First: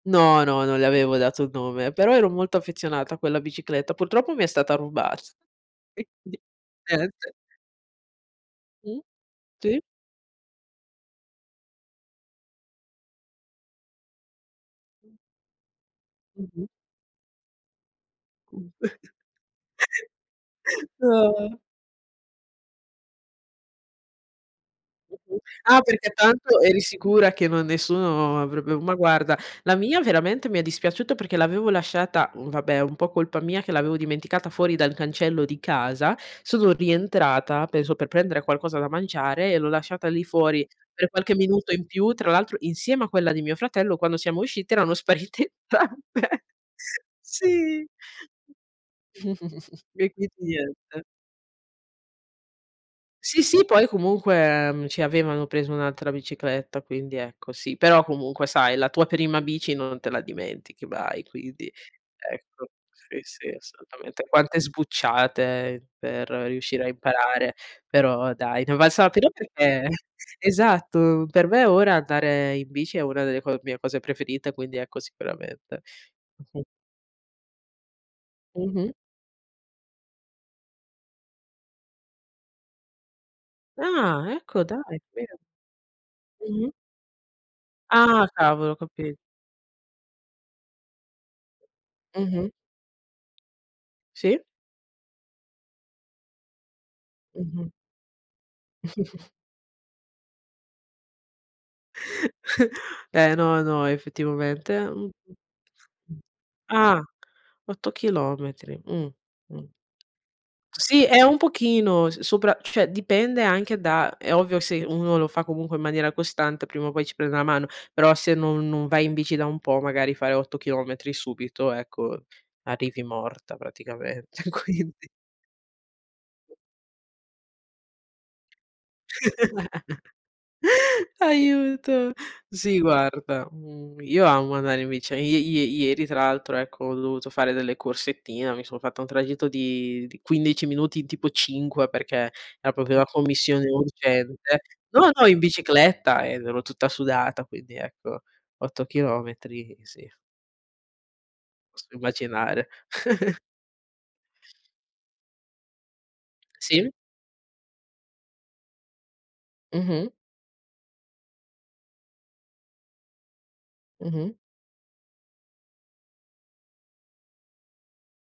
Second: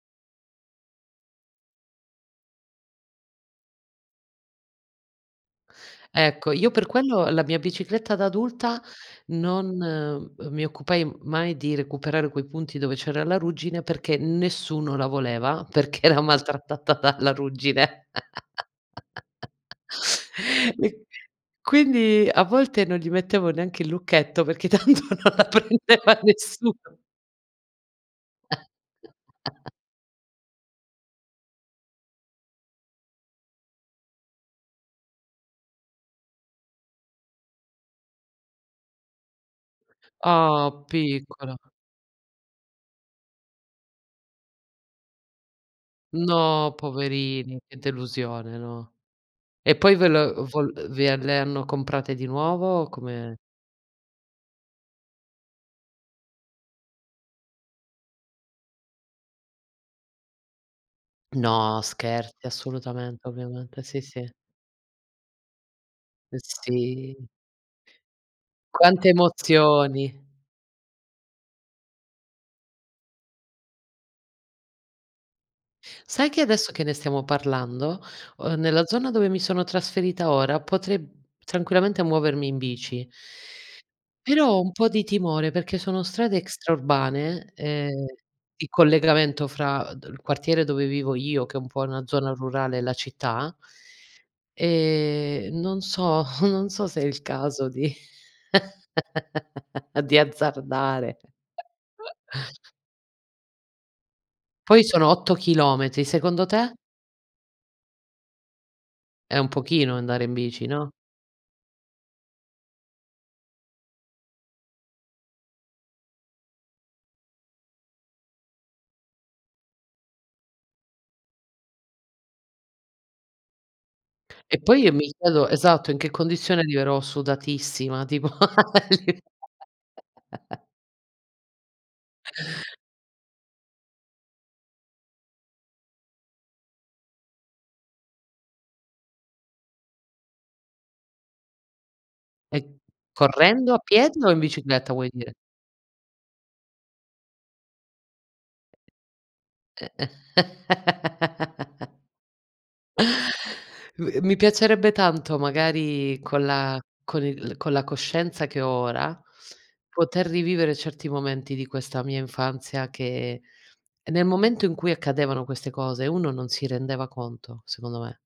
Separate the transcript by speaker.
Speaker 1: No, no, non le avevo dato un nome, però ero molto affezionata a quella bicicletta. Purtroppo mi è stata rubat
Speaker 2: Ecco, io per quello la
Speaker 1: [unintelligible]
Speaker 2: mia bicicletta da adulta
Speaker 1: Mh, sì.
Speaker 2: non mi occupai mai di recuperare quei punti dove c'era la ruggine, perché nessuno la
Speaker 1: [unintelligible]
Speaker 2: voleva, perché era
Speaker 1: Mh-mh.
Speaker 2: maltrattata dalla ruggine.
Speaker 1: [unintelligible]
Speaker 2: E
Speaker 1: No.
Speaker 2: quindi a volte non gli mettevo neanche il lucchetto, perché tanto non
Speaker 1: Mh-mh,
Speaker 2: la
Speaker 1: ah perché
Speaker 2: prendeva
Speaker 1: tanto
Speaker 2: nessuno.
Speaker 1: eri sicura che non nessuno avrebbe ma guarda, la mia veramente mi è dispiaciuto, perché l'avevo lasciata mhmm, vabbè è un po' colpa mia che l'avevo dimenticata fuori dal cancello di casa, sono rientrata, penso, per prendere qualcosa da mangiare e l'ho lasciata lì fuori,
Speaker 2: Oh,
Speaker 1: per qualche
Speaker 2: piccola.
Speaker 1: minuto in più. Tra l'altro, insieme a quella di mio fratello, quando siamo usciti erano sparite entrambe,
Speaker 2: No, poverini, che
Speaker 1: sì
Speaker 2: delusione, no. E poi
Speaker 1: E
Speaker 2: ve
Speaker 1: quindi
Speaker 2: l vo l
Speaker 1: niente.
Speaker 2: vi le hanno comprate di nuovo? Come
Speaker 1: Sì, sì, poi comunque, mhmm, ci avevano preso un'altra bicicletta, quindi ecco sì, però comunque sai la tua prima bici non te la dimentichi mai, quindi,
Speaker 2: No, scherzi,
Speaker 1: ecco, sì,
Speaker 2: assolutamente,
Speaker 1: sì,
Speaker 2: ovviamente. Sì,
Speaker 1: assolutamente.
Speaker 2: sì.
Speaker 1: Quante sbucciate per
Speaker 2: Eh
Speaker 1: riuscire a
Speaker 2: sì.
Speaker 1: imparare, però dai, ne è valsa la
Speaker 2: Quante
Speaker 1: pena perché
Speaker 2: emozioni.
Speaker 1: esatto, per me ora andare in bici è una delle co mie cose preferite, quindi ecco sicuramente.
Speaker 2: Sai che
Speaker 1: Mh-mh.
Speaker 2: adesso che ne stiamo parlando, uhm, nella
Speaker 1: Mh-mh.
Speaker 2: zona dove mi sono trasferita ora, potrei, mhmm, tranquillamente muovermi in bici
Speaker 1: Ah,
Speaker 2: però ho
Speaker 1: ecco
Speaker 2: un
Speaker 1: dai,
Speaker 2: po' di
Speaker 1: ve
Speaker 2: timore perché sono strade
Speaker 1: Mh-mh.
Speaker 2: extraurbane e
Speaker 1: Ah
Speaker 2: il
Speaker 1: cavolo, ho capi
Speaker 2: collegamento fra d il quartiere dove vivo io, che è po' una zona
Speaker 1: Mh-mh.
Speaker 2: rurale e la città
Speaker 1: Sì.
Speaker 2: e non so, non so se è il caso
Speaker 1: Mh-mh.
Speaker 2: di di azzardare.
Speaker 1: Eh no, no, effettivamente
Speaker 2: Poi sono 8 chilometri, secondo te?
Speaker 1: ah, 8 chilometri, mh,
Speaker 2: È un
Speaker 1: mh,
Speaker 2: pochino andare in bici, no?
Speaker 1: sì, è un pochino s sopra cioè dipende anche da è ovvio se uno lo fa comunque in maniera costante prima o poi ci prende una mano, però se non non vai in bici da un po', magari fare 8 chilometri subito, ecco, arrivi morta praticamente
Speaker 2: E poi io
Speaker 1: quindi
Speaker 2: mi chiedo esatto, in che condizione arriverò, sudatissima tipo a li
Speaker 1: Aiuto. Sì guarda, mhmm, io amo andare in bici, ie ie ieri tra l'altro, ecco, ho dovuto fare delle corsettine, mi sono fatta un tragitto di di 15 minuti in, tipo 5, perché
Speaker 2: E
Speaker 1: era proprio una commissione
Speaker 2: correndo, a piedi o in
Speaker 1: urgente.
Speaker 2: bicicletta,
Speaker 1: No,
Speaker 2: vuoi
Speaker 1: no,
Speaker 2: dire?
Speaker 1: in bicicletta ed ero tutta sudata quindi, ecco, 8 chilometri, sì. Posso immaginare.
Speaker 2: Mi piacerebbe tanto, magari con la
Speaker 1: Sì.
Speaker 2: con il con la coscienza che ho ora,
Speaker 1: Mh-mh.
Speaker 2: poter rivivere certi momenti di questa mia infanzia che, nel
Speaker 1: Mh-mh.
Speaker 2: momento in cui accadevano queste cose, uno non si rendeva conto, secondo me.